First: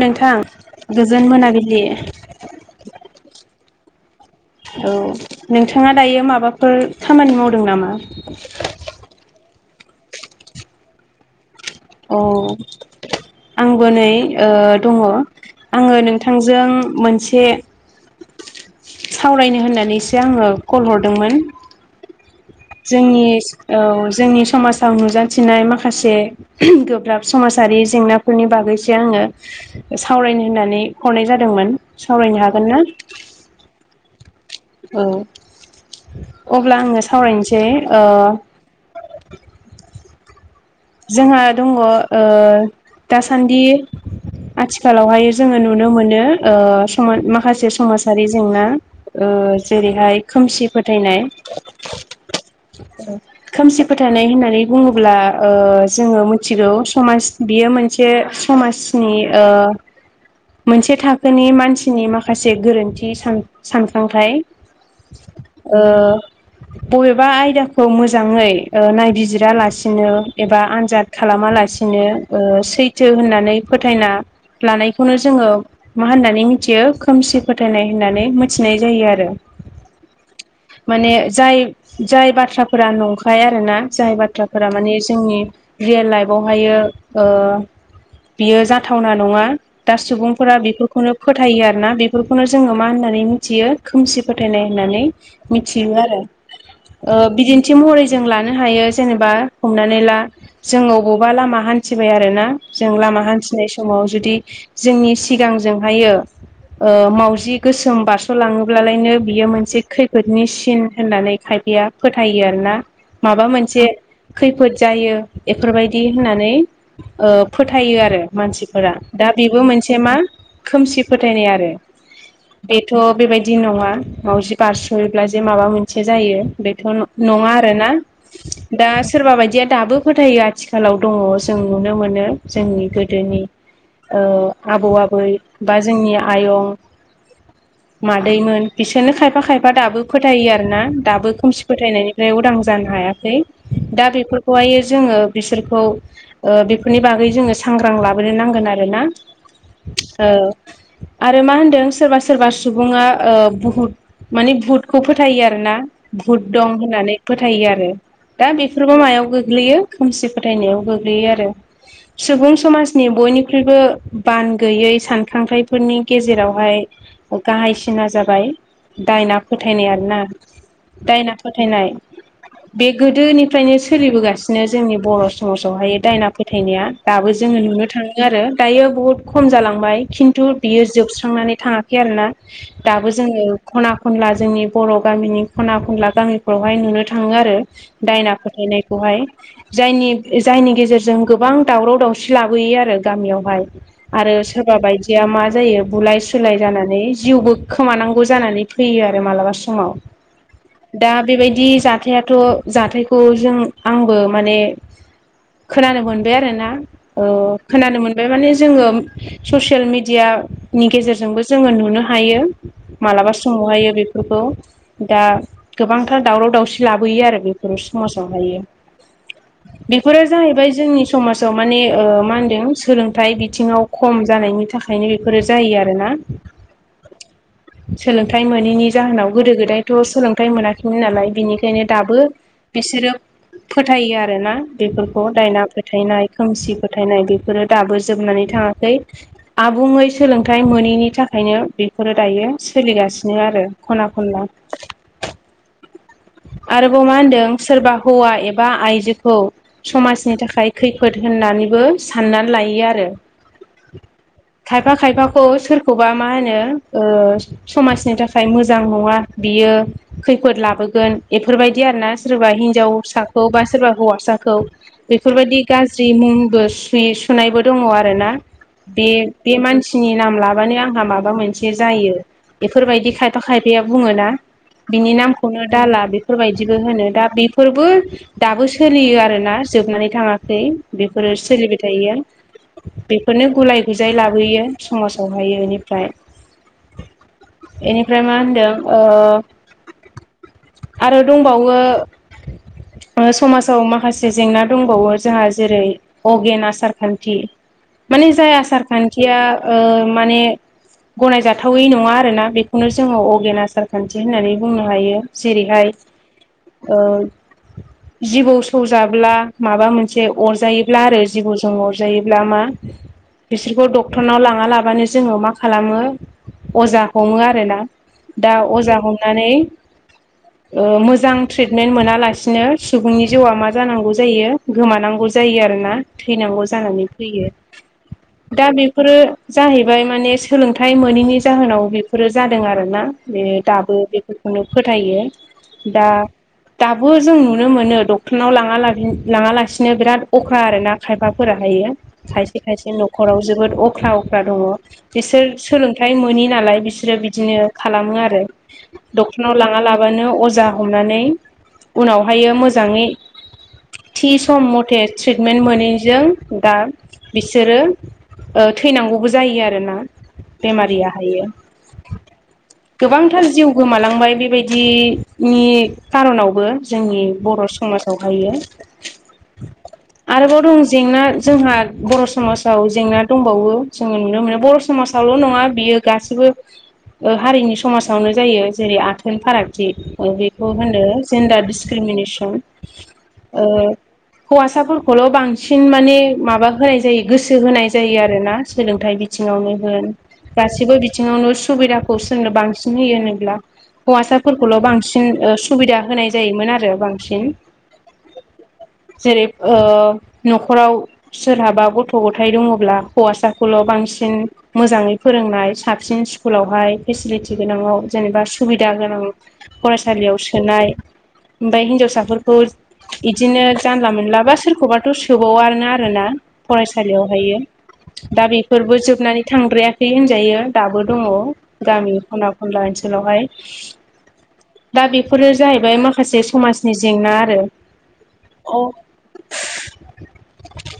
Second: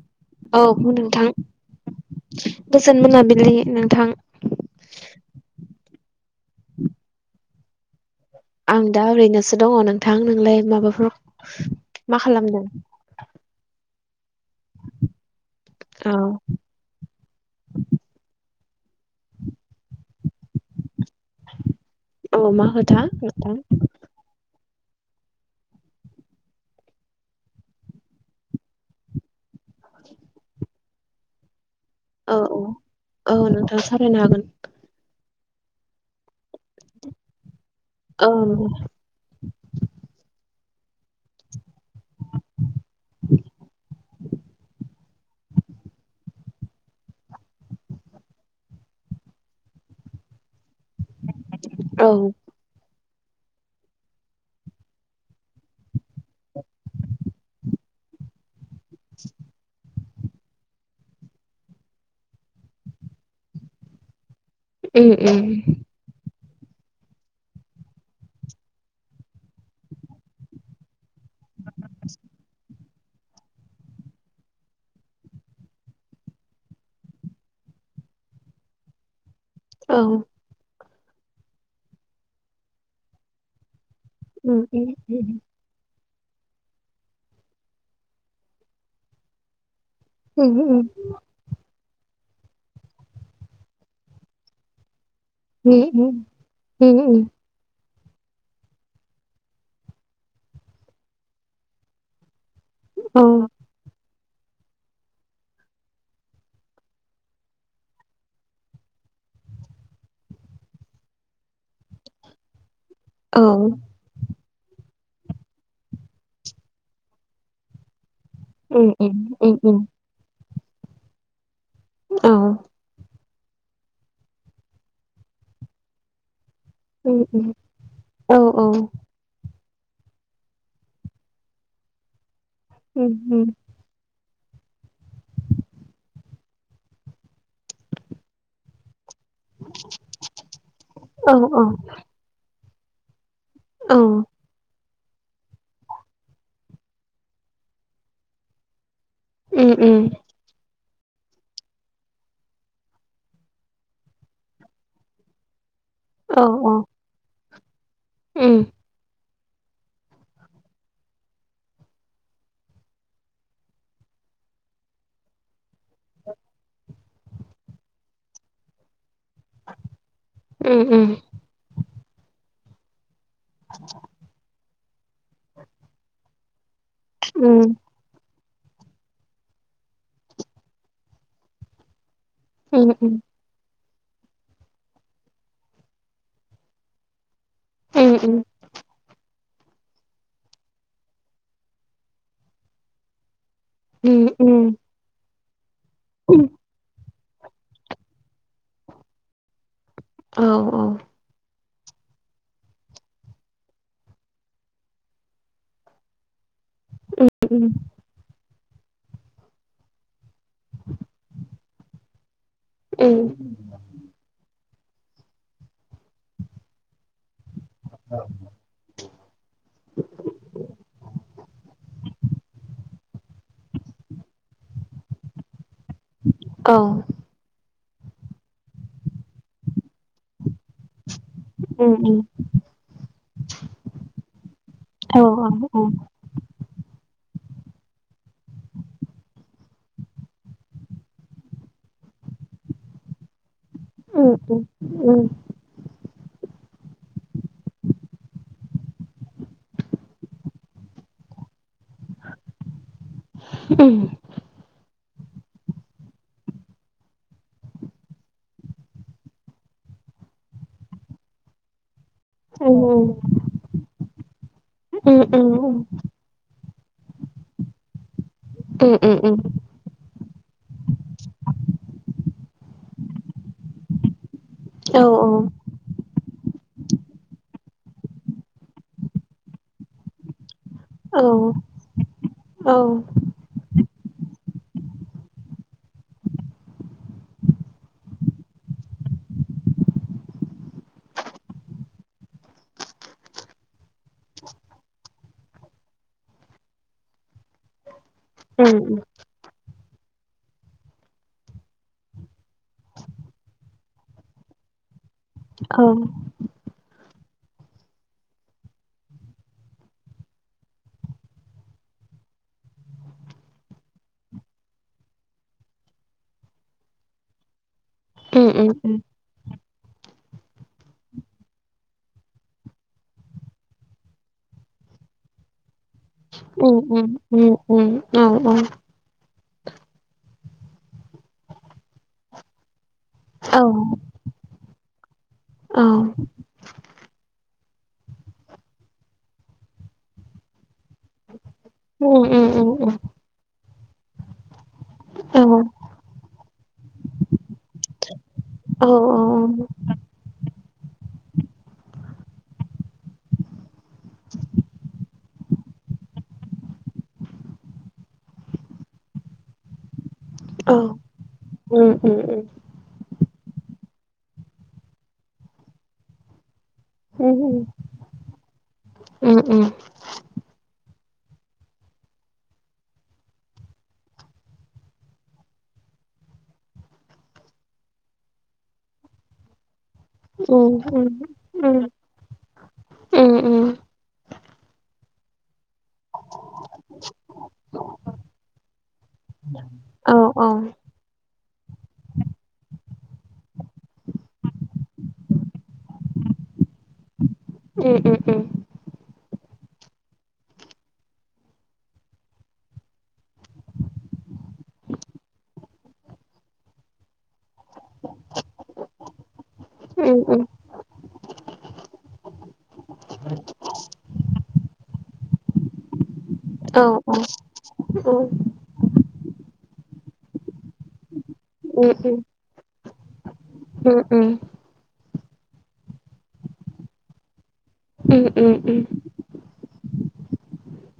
नोंथां औ गोजोन नोंथां मोनाबिलि औ गोजोन मोनाबिलि नोंथां। औ नोंथाङा दायो माबाफोर खामानि मावदों नामा? आं दा ओरैनोसो दङ नोंथां नोंलाय माबाफोर? मा अ खालामदों आं। बुनै ओ दङ आङो औ नोंथांजों मोनसे। सावरायनो होननानैसो आङो कल हर दोंमोन औ मा खोथा जोंनि नोंथां औ जोंनि समाज। नुजाथिनाय माखासे उम गोब्राब समाजारि जेंनाफोरनि बागैसो आङो। सावरायनो होननानै हरनाय जादोंमोन औ सावरायनो औ हागोन ना? औ नोंथां सावरायनो हागोन। औ अब्ला आङो सावरायनोस दे ओ औ जोंहा दङ ओ-दासान्दि। आथिखालावहाय जोङो नुनो मोनो ओ-सम माखासे समाजारि जेंना ओ ओ जेरैहाय खोमसि फोथ थायनाय औ खोमसि फोथायनाय होननानै बुङोब्ला। ओ-जोङो मिथिगौ समाज बियो मोनसे समाजनि ओ मोनसे थाखोनि मानसिनि माखासे गोरोन्थि सान सानखांथाय। उम उम। ओ बबेबा आयदाखौ मोजाङै ओ नायबिजिरालासिनो एबा आनजाद। खालामालासिनो ओ-सै थो होननानै फोथायना लानायखौनो जोङो मा होननानै मिथियो खोमसि फोथायनाय। होननानै मिथिनाय जायो आरो। औ। माने जाय जाय बाथ्राफोरा नंखाय आरोना जाय उम बाथ्राफोरा उम माने। जोंनि रियेल लाइफआवहायो ओ-बियो जाथावना नङा। दा उम सुबुंफोरा उम बेफोरखौनो फोथायो आरो। ना बेफोरखौनो जोङो मा होननानै मिथियो खोमसि फोथायनाय होननानै। मिथियो उम आरो उम उम ओ-बिदिन्थि महरै जों लानो हायो जेनेबा हमनानै। नै ला जों अबावबा लामा हान्थिबाय आरोना जों लामा औ हान्थिनाय समाव जुदि। जोंनि सिगांजोंहायो। ओ मावजि गोसोम बारसलाङोबलायनो बियो मोनसे खैफोदनि सिन होननानै खायफ बेया फोथायो आरो ना औ माबा मोनसे खै फोद जायो एफोरबायदि होननानै ओ-फोथायो आरो। उम मानसिफोरा उम दा उम बेबो उम मोनसे मा खोमसि फोथायनाय आरो। औ बेथ बेबायदि नङा मावाजि बारस'योब्ला जे माबा मोनसे जायो। बेथ उम उम न--नङा आरोना औ औ दा माबायदिया दाबो फोथायो आथिखालाव दङ जों नुनो मोनो। जोंनि उम गोदोनि उम ओ आबौ आबै बा जोंनि आयं मादैमोन बिस नो खायफा खायफा दाबो फोथायो आरोना दाबो औ खोमसि औ फोथायनायनिफ्राय उदां जानो हायाखै। दा उम बेफोरखौहायो। जोङो बिसोरखौ ओ बेफोरनि बागै जोङो सांग्रां लाबोनो नांगोन आरो ना। उम उम। आरो मा होनदों सोरबा सोरबा सुबुङा ओ-बुहुत। माने भुटखौ फोथायो आरो ना। औ भुट दं होननानै फोथायो आरो उम दा बेफोरबो मायाव गोग गोग्लैयो खोमसि फोथायनायाव गोग्लैयो आरो। सुबुं समाजनि बयनिख्रुइबो बान गैयै सानखांथायफोरनि गेजेरावहाय गाहायसिना जाबाय दायना फोथायनाय आरोना उम दायना फोथायनाय बे गोदोनिफ्रायनो सोलिबोगासिनो जोंनि बर' समाजावहाय दायना फोथायनाया। दाबो जोङो उम नुनो थाङो आरो दायो बहुद खम जालांबाय खिन्थु बियो जोबस्रांनानै थाङाखै आरोना। उम दाबो जोङो खना खनला जोंनि बर' गामिनि खना खनला गामिफ्रावहाय नुनो थाङो आरो उम दायना उम फोथायनायखौहाय। जायनि जायनि गेजेरजों गोबां दावराव दावसि लाबोयो आरो गामियावहाय। उम आरो उम सोरबा बायदिया मा जायो बुलाय सुलाय जानानै जिउबो खोमानांगौ जानानै फैयो आरो मालाबा समाव औ औ दा बेबायदि जाथायाथ' जाथायखौ जों आंबो माने खोनानो मोनबाय आरोना। ओ उम खोनानो मोनबाय माने जोङो ससियेल मिडियानि गेजेरजोंबो जोङो नुनो हायो मालाबा समावहायो बेफोरखौ। दा गोबांथार दावराव दावसि लाबोयो आरो बेफोर समाजावहायो। बेफोरो जाहैबाय जोंनि समाजाव माने ओ मा होनदों? सोलोंथाइ बिथिङाव खम जानायनि थाखायनो बेफोरो जायो आरोना। औ सोलोंथाइ मोनैनि जाहोनाव गोदो गोदायथ' सोलोंथाइ मोनाखैमोन नालाय बेनिखायनो उम उम दाबो बिसोरो फोथायो आरोना औ बेफोरखौ दायना फोथायनाय खोमसि फोथायनाय। बेफोरो दाबो जोबनानै थाङाखै आबुङै सोलोंथाइ मोनैनि थाखायनो बेफोरो दा दायो सोलिगासिनो आरो खना उम खनला। उम आरोबाव मा होनदों सोरबा हौवा एबा आइजोखौ समाजनि थाखाय खैफोद होननानैबो साननानै लायो आरो उम था खायफा खायफाखौ सोरखौबा मा होनो ओ समाजनि थाखाय मोजां नङा बियो खैफोद लाबोगोन बेफोरबायदि आरोना सोरबा उम हिनजावसाखौ बा सोरबा हौवासाखौ उम बेफोरबायदि गाज्रि मुंबो सु-सुनायबो दङ आरो ना। उम बे उम उम बे मानसिनि नाम लाबानो आंहा माबा मोनसे जायो बेफोरबायदि खायफा खायफाया बुङोना। औ बिनि नामखौनो हाला बेफोरबायदिबो होनो दा बेफोरबो दाबो सोलियो आरोना जोबनानै थाङाखै। औ बेफोरो सोलिबाय थायो बेफोरनो गुलाय गुजाय लाबोयो समाजावहाय बेनिफ्राय इनिफ्राय मा होनदों ओ आरो दंबावो। ओ समाजाव माखासे जेंना दंबावो जोंहा जेरै अगेन आसार खान्थि माने जाय उम औ उम आसार खान्थिया ओ माने गनायजाथावै नङा आरोना बेखौनो जोङो अगेन आसार खान्थि होननानै बुंनो हायो। जेरैहाय उम ओ जिबौ सौजाब्ला माबा मोनसे अरजायोब्ला आरो जिबौजों अरजायोब्ला मा [inaudible] बिसोरखौ डक्टरनाव लाङा लाबानो जोङो मा खालामो अजा हमो आरो ना। दा उम औ अजा औ उम औ उम औ उम हमनानै ओ मोजां ट्रिटमेन्ट मोनालासिनो सुबुंनि जिउआ मा जानांगौ जायो गोमानांगौ जायो आरोना। थैनांगौ जानानै फैयो दा बेफोरो जाहैबाय माने सोलोंथाइ मोनैनि जाहोनाव बेफोरो जादों आरोना बे दाबो बेफोरखौनो फोथायो। दा दाबो जों नुनो मोनो डक्टरनाव लाङा लाब लाङा लासिनो बिराद अख्रा आरो ना खायफाफोरा। थायो खायसे खायसे न'राव जोबोद अख्रा अख्रा दङ बिसोर सोलोंथाइ मोनि ना लाय बिसोरो बिदिनो खालामो आरो। औ औ। [unintelligible] लाङा लाबानो अजा हमनानै उनावहायो मोजाङै थि सम मथे थ्रिटमेन्ट मोनैजों दा बिसोरो ओ थैनांगौबो जायो आरोना बेमारिया हायो। उम उम उम। गोबांथार जिउ गोमालां बाय बेबायदिनि कार'नावबो जोंनि बर' समाजावहायो। उम उम। आरोबाव दं जेंना जोंहा बर' समाजाव जेंना दंबावो जोङो नुनो मोनो बर' समाज समासावल' नङा बियो गासिबो ओ हारिनि समासावनो जायो। जेरै आथोन फारागथि बेखौ होनदो जेन्डार डिसक्रिमिनेसन। ओ हौवासाफोरखौल' बांसिन माने माबा होनाय जायो गोसो होनाय जायो आरोना सोलोंथाइ बि थिङावनो होन गासिबो बिथिङावनो सुबिदाखौ सोरनो बांसिन होयो होनोब्ला हौवासाफोरखौल' बांसिन ओ सुबिदा होनाय जायोमोन आरो बांसिन। उम जेरै ओ न'खराव सोरहाबा गथ' गथाइ दङब्ला हौवासाखौल' बां सिन मोजाङै फोरोंनाय साबसिन स्कुलावहाय फिसिलिटि गोनांङाव जेनेबा सुबिदा गोनां उम उम फरायसालियाव सोनाय ओमबाय हिनजावसाफोरखौ इदिनो जानला मोनलाबा सोरखौबाथ' सोबावानो आरोना औ फरायसालियावहायो। दा बेफोरबो जोबनानै थांद्रायाखै होनजायो दाबो दङ उम गामि ख'ना खनला ओनसोलावहाय। उम उम दा बेफोरो जाहैबाय माखासे समाजनि जेंना आरो। उम उम।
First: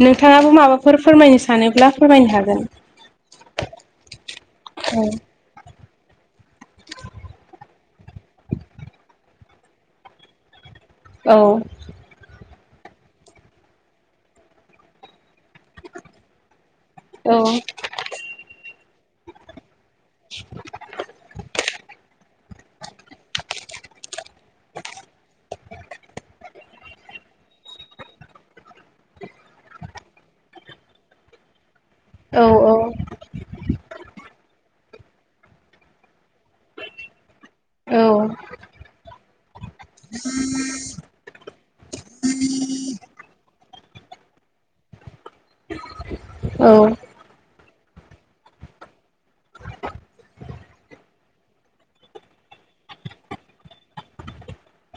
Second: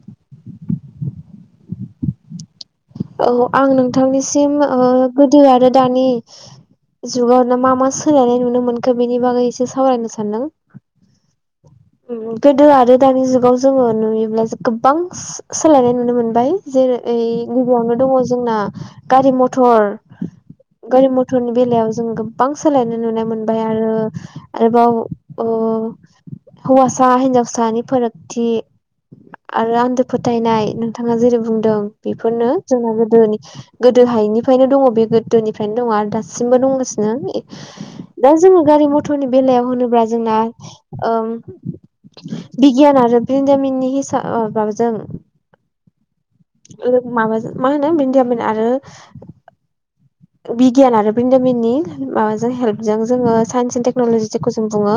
नोंथाङाबो माबाफोर फोरमायनो सानोब्ला फोरमायनो हागोन। औ आं नोंथांनिसिम ओ गोदो आरो दानि जुगावनो मा मा सोलायनाय नुनो मोनखो बेनि बागैसे सावरायनो सानदों। औ। गोदो आरो दानि जुगाव जोङो नुयोब्ला गोबां सो-सोलायनाय नुनो मोनबाय। जेरै औ गिबियावनो दङ जोंना गारि मथर गारि मथरनि बेलायाव जों गोब बां सोलायनो नुनाय मोनबाय आरो आरोबाव ओ हौवास सा हिनजावसानि फोरागथि आरो आन्दो फोथायनाय नोंथाङा जेरै बुंदों औ बेफोरनो जोंना गोदोनि गोदो हायिनिफ्रायनो दङ बे गोदोनिफ्रायनो दङ आरो दासिमबो दंगासिनो औ दा जोङो गारि मथरनि बेलायाव होनोब्ला जोंना ओम बिगियान आरो बिरोंदामिननि हिसा बावजों औ [inaudible] मा होनो [unintelligible] आरो बिगियान आरो बिरोंदामिननि माबाजों हेल्पजों जोङो साइन्स एन्ड टेक्न'लजि जेखौ जों बुङो।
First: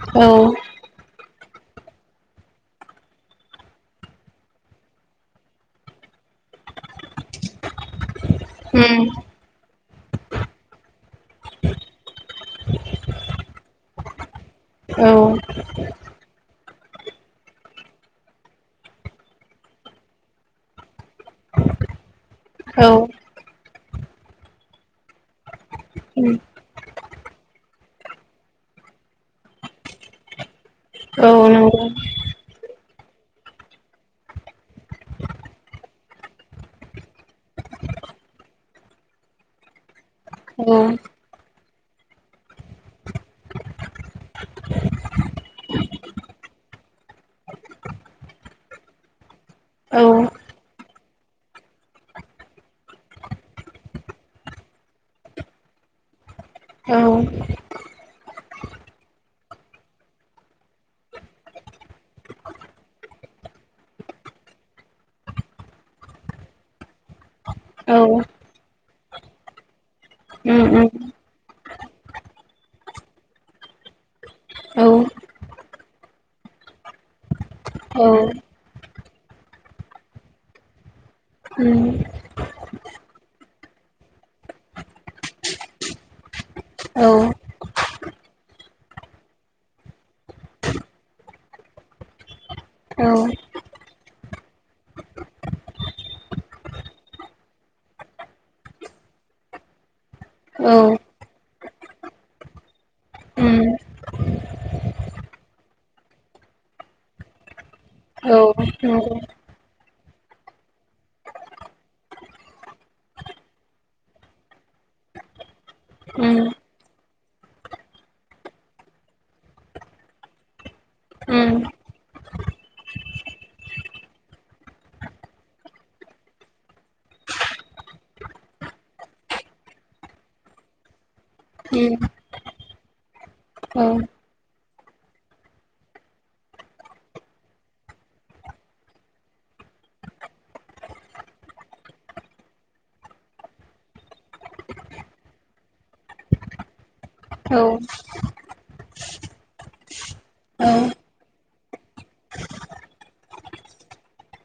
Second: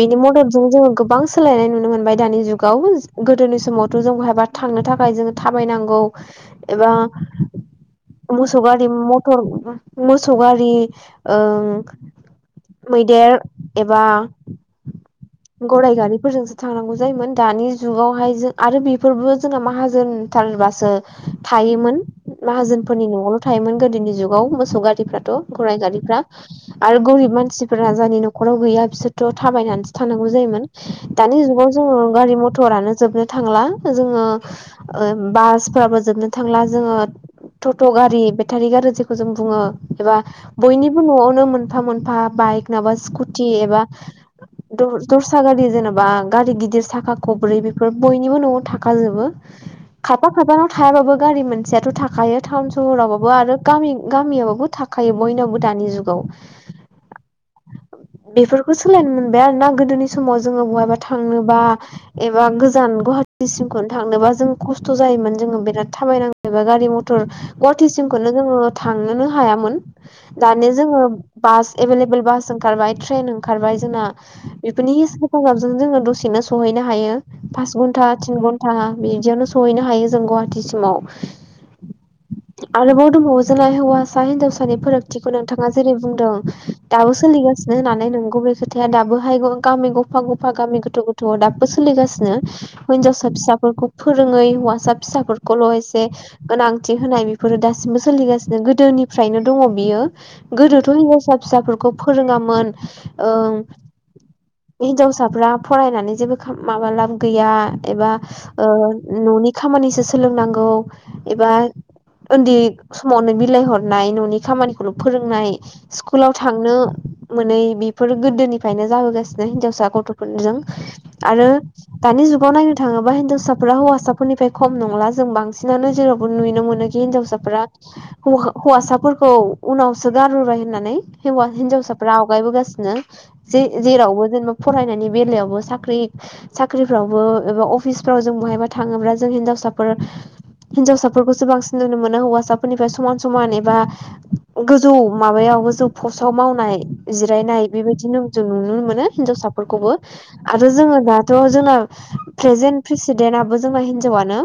बेनि औ मददजों जोङो गोबां सोलायनाय नुनो मोन बाय दानि जुगाव गोदोनि समावथ' जों बहायबा थांनो थाखाय जों थाबायनांगौ एबा मोसौ‌ गारि उम म मोसौ गारि ओं मैदेर एबा औ गराय गारिफोरजों थांनांगौ जायोमोन दानि जुगावहाय जों आरो बेफोरबो जोंना माहाजोनथारबासो थायोमोन औ माहाजोनफोरनि न'आवल' थायोमोन गोदोनि जुगाव मोसौ गारिफ्रा। त' गराय गारिफ्रा उम आरो गोरिब मानसि फोरा जायनि न'खराव गैया बिसोरथ' थाबायनानैसो थांनागौ जायोमोन। औ दानि जुगाव नंगौ जोङो गारि मथरानो जोबनो थांला जोङो ओ बासफोराबो जोबनो थांला जोङो टट' गारि बेटारि गारि जों जों बुङो एबा औ बयनिबो न'आवनो मोनफा मोनफा बाइक माबा स्कुटि एबा द दस्रा गारि जेनेबा गारि गिदिर साखा खबब्रै बेफोर बयनिबो न'आव थाखाजोबो औ खाफा खाफानाव थायाबाबो गारि मोनसेयाथ' थाखायो टाउन सहरावबाबो आरो गामि गामियावबो थाखायो बयनावबो दानि जुगाव औ बेफोरखौ सोलायनो मोनबाय आरोना गोदोनि समाव जोङो बहायबा थांनोबा एबा गोजान गहा टिसिमखौनो थांनोबा जों खस्थ' जायोमोन जोङो बिराद थाबायनाङो बा गारि मथर गवाटिसिमखौनो उम थांनोनो हायामोन दानि उम जोङो बास एभेलेबेल बास ओंखारबाय ट्रेन ओंखारबाय जोंना औ बेफोरनि हेफाजाबजों जोङो दसेनो सहै नो हायो पास औ धन्टा थिन घन्टा बिदियावनो सहैनो हायो जों गुवाटिसिमाव उम आरोबाव बाव दंबावो जोंहा हौवासा हिनजावसानि फोरागथिखौ नोंथाङा जेरै बुंदों औ दाबो सोलिगासिनो होननानै नंगौ बे खोथाया दाबोहाय गामि गफा गफा गामि गोथौ गोथौवाव दाबो सोलिगानो औ हिनजाव सा फिसाफोरखौ फोरोङै हौवासा फिसाफोरखौल' एसे गोनांथि होनाय बेफोरो दासि दासिमबो सोलिगासिनो गोदोनिफ्रायनो दङ बियो औ गोदोथ' हिनजावसा फिसाफोरखौ फोरोङामोन ओं उम हिनजावसाफ्रा फरायनानै जेबो खा माबा लाब गैया एबा औ नंगौ ओ न'नि खामानिसो सोलोंनांगौ एबा ओन्दै समावनो बिलाइ हरनाय न'नि खामानिखौल' फोरोंनाय स्कुलाव उम थांनो मोनै बेफोर गोदोनिफ्रायनो जाबोगासिनो हिनजावसा गथ'फोरजों आरो उम दानि जुगाव नायनो थाङोबा हिनजावसाफोरा हौवासाफोरनिफ्राय खम नंला जों बांसिनानो जेरावबो नुनो मोनोखि हिनजावसाफोरा होवा -हौवासाफोरखौ उनावसो गारबोबाय होननानै हिवा उम हिन्जावसाफोरा आवगायबोगासिनो नो जे औ जेरावबो जेन' फरायनायनि बेलायावबो साख्रि साख्रिफ्रावबो एबा अ अफिसफोराव जों बहायबा थाङोब्ला जों हिनजावसाफोर हिनजावसाफोरखौसो बांसिन नुनो मोनो हौवासा फोरनिफ्राय समान समान एबा गोजौ माबायाव गोजौ फस्टआव मावनाय औ जिरायनाय बेबादिनो जों नुनो मोनो हिनजावसाफोरखौबो आरो जोङो दाथ' जोंना प्रेजेन्ट प्रेसिडेन्ट नाबो जोंना हिनजावानो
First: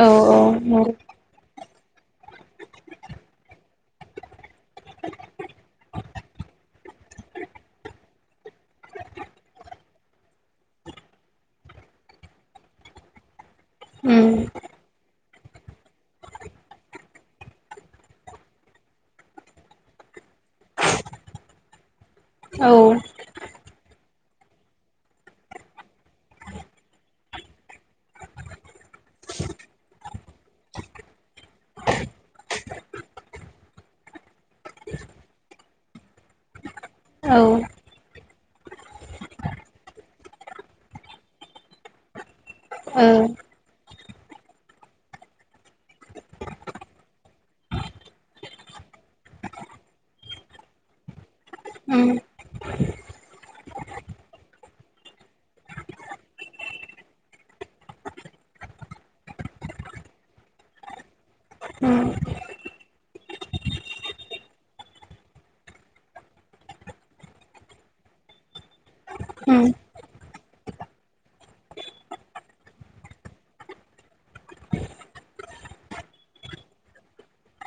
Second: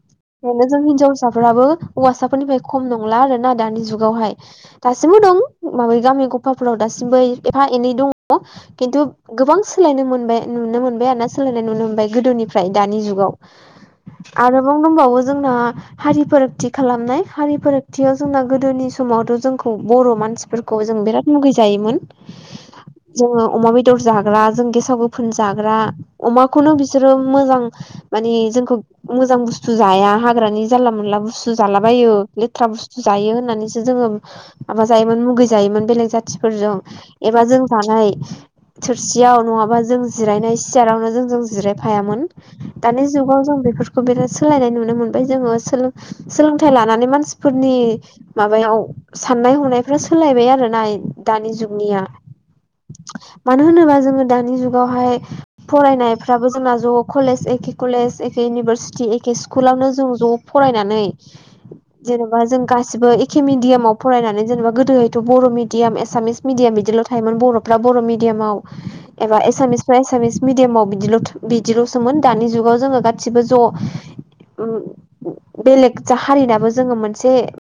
औ औ साफ्राबो हौवासा फोरनिफ्राय खम नंला आरोना दानि जुगावहाय दासिमबो दं माब्रै गामि गफाफोराव दासिमबो एफा एनै दङ खिन्थु गोबां सोलायनो मोनबाय नुनो मोनबाय आरोना सोलायनाय नुनो मोनबाय गोदो निफ्राय दानि जुगाव उम आरोबाव दंबावो जोंना हारि फारागथि खालामनाय हारि फारागथियाव जोंना गोदोनि समावथ' जोंखौ बर' मानसिफोरखौ जों बिराद मुगैजायोमोन। औ औ जोङो अमा बेद दर जाग्रा जों गेसाव गोफोन जाग्रा अमाखौनो बिसोरो मोजां मानि जोंखौ मोजां बुस्थु जाया हाग्रानि जानला मोनला बुस्थु जालाबायो लेथ्रा बुस्थु जायो होननानैसो जोङो माबाजायोमोन मुगै जायोमोन बेलेग जाथिफोरजों एबा ओ जों जानाय थोरसियाव नङाबा जों जिरायनाय सियारावनो जोंजों जिरायफायामोन दानि उम जुगाव बेफोरखौ बिराद सोलायनाय नुनो मोनबाय जोङो सोलों सोलोंथाय लानानै मानसि फोरनि माबायाव साननाय हनायफ्रा सोलायबाय आरो ना दानि जुगनिया मानो होनोबा जोङो दानि जुगावहाय फरायनायफ्राबो जोंना ज' कलेज एके एखे कलेज एखे इउनिभारसिटि एखे स्कुलावनो जों ज' फरायनानै उम जेनेबा जों गासिबो एखे मिडियामाव फरायनानै जेनेबा गोदोहायथ' बर' मिडियाम एसामिस मिडियाम बिद बिदिल' थायोमोन बर'फ्रा बर' मिडियामाव एबा उम एसामिस फ्रा एसामिस मिदियामाव बिदिल' बिदिल' दानि जुगाव जों गासैबो जव बेलेग हारिनाबो जोङो मोनसे